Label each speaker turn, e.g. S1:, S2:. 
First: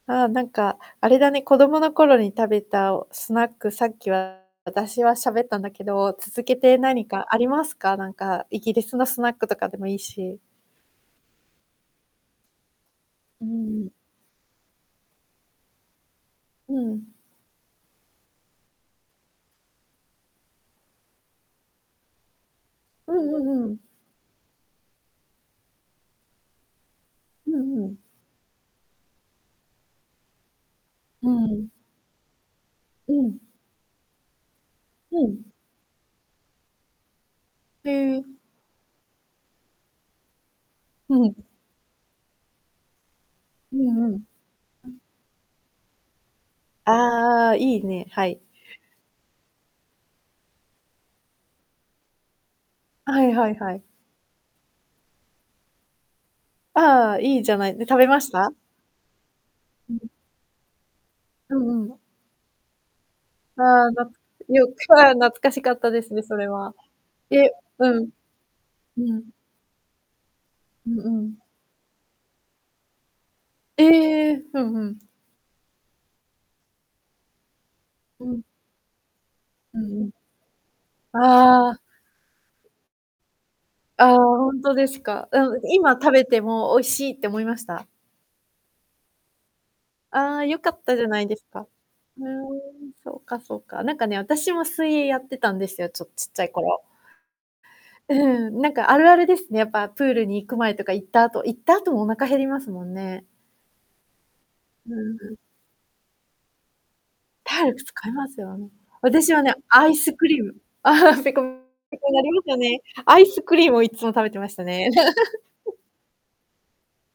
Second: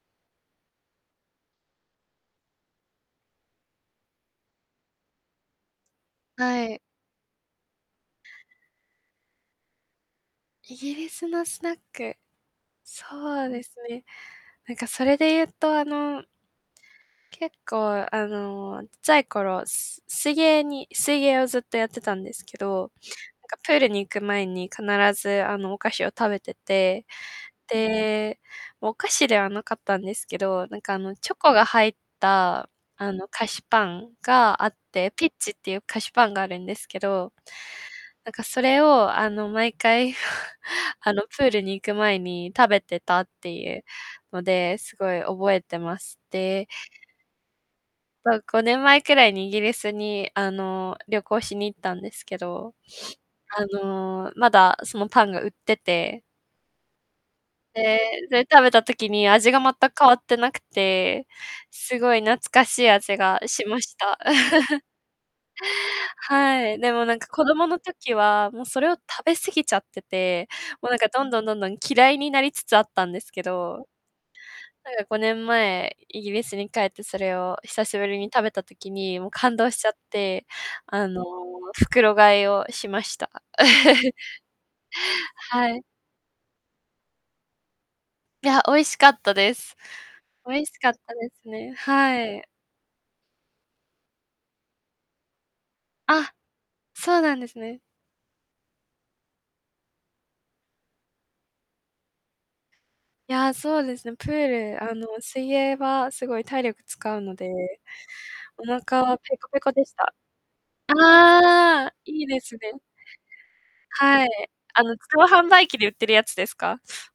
S1: ああ、なんか、あれだね、子供の頃に食べた、おスナック、さっきは、私は喋ったんだけど、続け
S2: は
S1: て
S2: い。
S1: 何かありますか？なんか、イギリスのスナックとかでもいいし。
S2: イギリスのスナック、そ
S1: う
S2: うです
S1: ん。
S2: ね。なんかそれで言うと、あの
S1: うん。
S2: 結構、あの、ちっちゃい頃、すす水泳に水泳をずっとやってたんですけど、
S1: うんう
S2: な
S1: ん
S2: んか、
S1: うんう
S2: プー
S1: ん。
S2: ルに行く前に必ず、あの、お菓子を食べてて、
S1: うん、ふん。
S2: で、お菓子ではなかったんですけど、なんか、あの、
S1: うー
S2: チョコが
S1: ん。
S2: 入った、あ
S1: う
S2: の、
S1: ん。
S2: 菓子パンがあって、
S1: ふ
S2: ピッ
S1: ん。
S2: チってゆう菓子パンがあるんですけど、
S1: へ
S2: なん
S1: え。
S2: か、それを、あの、毎回、あ
S1: う
S2: の、プ
S1: ん。
S2: ールに行く前に食べてたってい
S1: う
S2: う
S1: んうん。
S2: ので、
S1: う
S2: す
S1: ん。
S2: ごい、覚えてまして
S1: ああああ、いいね、は
S2: ま、
S1: い。
S2: 5年前くらいに、イギリスに、あの、旅行しに行ったんですけど、
S1: はい はい
S2: あ
S1: はい。
S2: の、まだ、そのパンが売ってて
S1: ああああ、いいじゃない。で、食
S2: で
S1: べまし
S2: で、
S1: た？
S2: 食べた時に、味が全く
S1: う
S2: 変
S1: ん。
S2: わってなくて、
S1: うんう
S2: す
S1: ん。
S2: ごい懐かしい味が
S1: あ
S2: しま
S1: あ、
S2: し
S1: な
S2: た。
S1: よ それは、懐かしかったですね、それ
S2: は
S1: は。
S2: い、でもなんか子
S1: え、
S2: 供の
S1: うん。
S2: 時は、も、それを食
S1: うん。
S2: べ過ぎちゃってて、も、
S1: う
S2: なん
S1: ん
S2: か、
S1: う
S2: どんど
S1: ん。
S2: んどんどん嫌いになりつつあったんですけど、
S1: ええ、ふんふ
S2: それ
S1: ん。
S2: が、5年前、イギリスに帰って、それを久しぶり
S1: う
S2: に
S1: ん。
S2: 食べた時に、も、感動し
S1: う
S2: ちゃっ
S1: んうん。
S2: て、あの、
S1: ああ。
S2: 袋買いをしました。
S1: あ あ、ほんとですか、うん。
S2: はい。
S1: 今、食べても美味しいって思いました？
S2: いや、美味しかったです。
S1: ああ、
S2: 美
S1: よ
S2: 味
S1: か
S2: し
S1: っ
S2: かっ
S1: たじゃ
S2: た
S1: ない
S2: で
S1: で
S2: す
S1: すか。
S2: ね、
S1: ふ
S2: は
S1: う
S2: い。
S1: ん、そうかそうか、なんかね、あたしも水泳やってたんですよ、ちょっち
S2: あ、
S1: っちゃい頃。
S2: そうなんですね。
S1: うん、なんか、あるあるですね、やっぱ、プールに行く前とか行った後行った後もお腹減りますもんね。
S2: いや、そうですね、プールあ
S1: うん
S2: の、
S1: うん。
S2: 水泳はすごい体力使うので、
S1: 体力使いますよ
S2: お
S1: ね。
S2: 腹は
S1: 私
S2: ペ
S1: は
S2: コ
S1: ね、
S2: ペコで
S1: ア
S2: し
S1: イス
S2: た。
S1: クリーム。ペコペコ
S2: ああ、
S1: な
S2: いい
S1: り
S2: で
S1: ます
S2: す
S1: よね。
S2: ね。
S1: アイスクリームをいっつも食
S2: はい。
S1: べてました
S2: あ
S1: ね。
S2: の、自動販売機 で売ってるやつですか？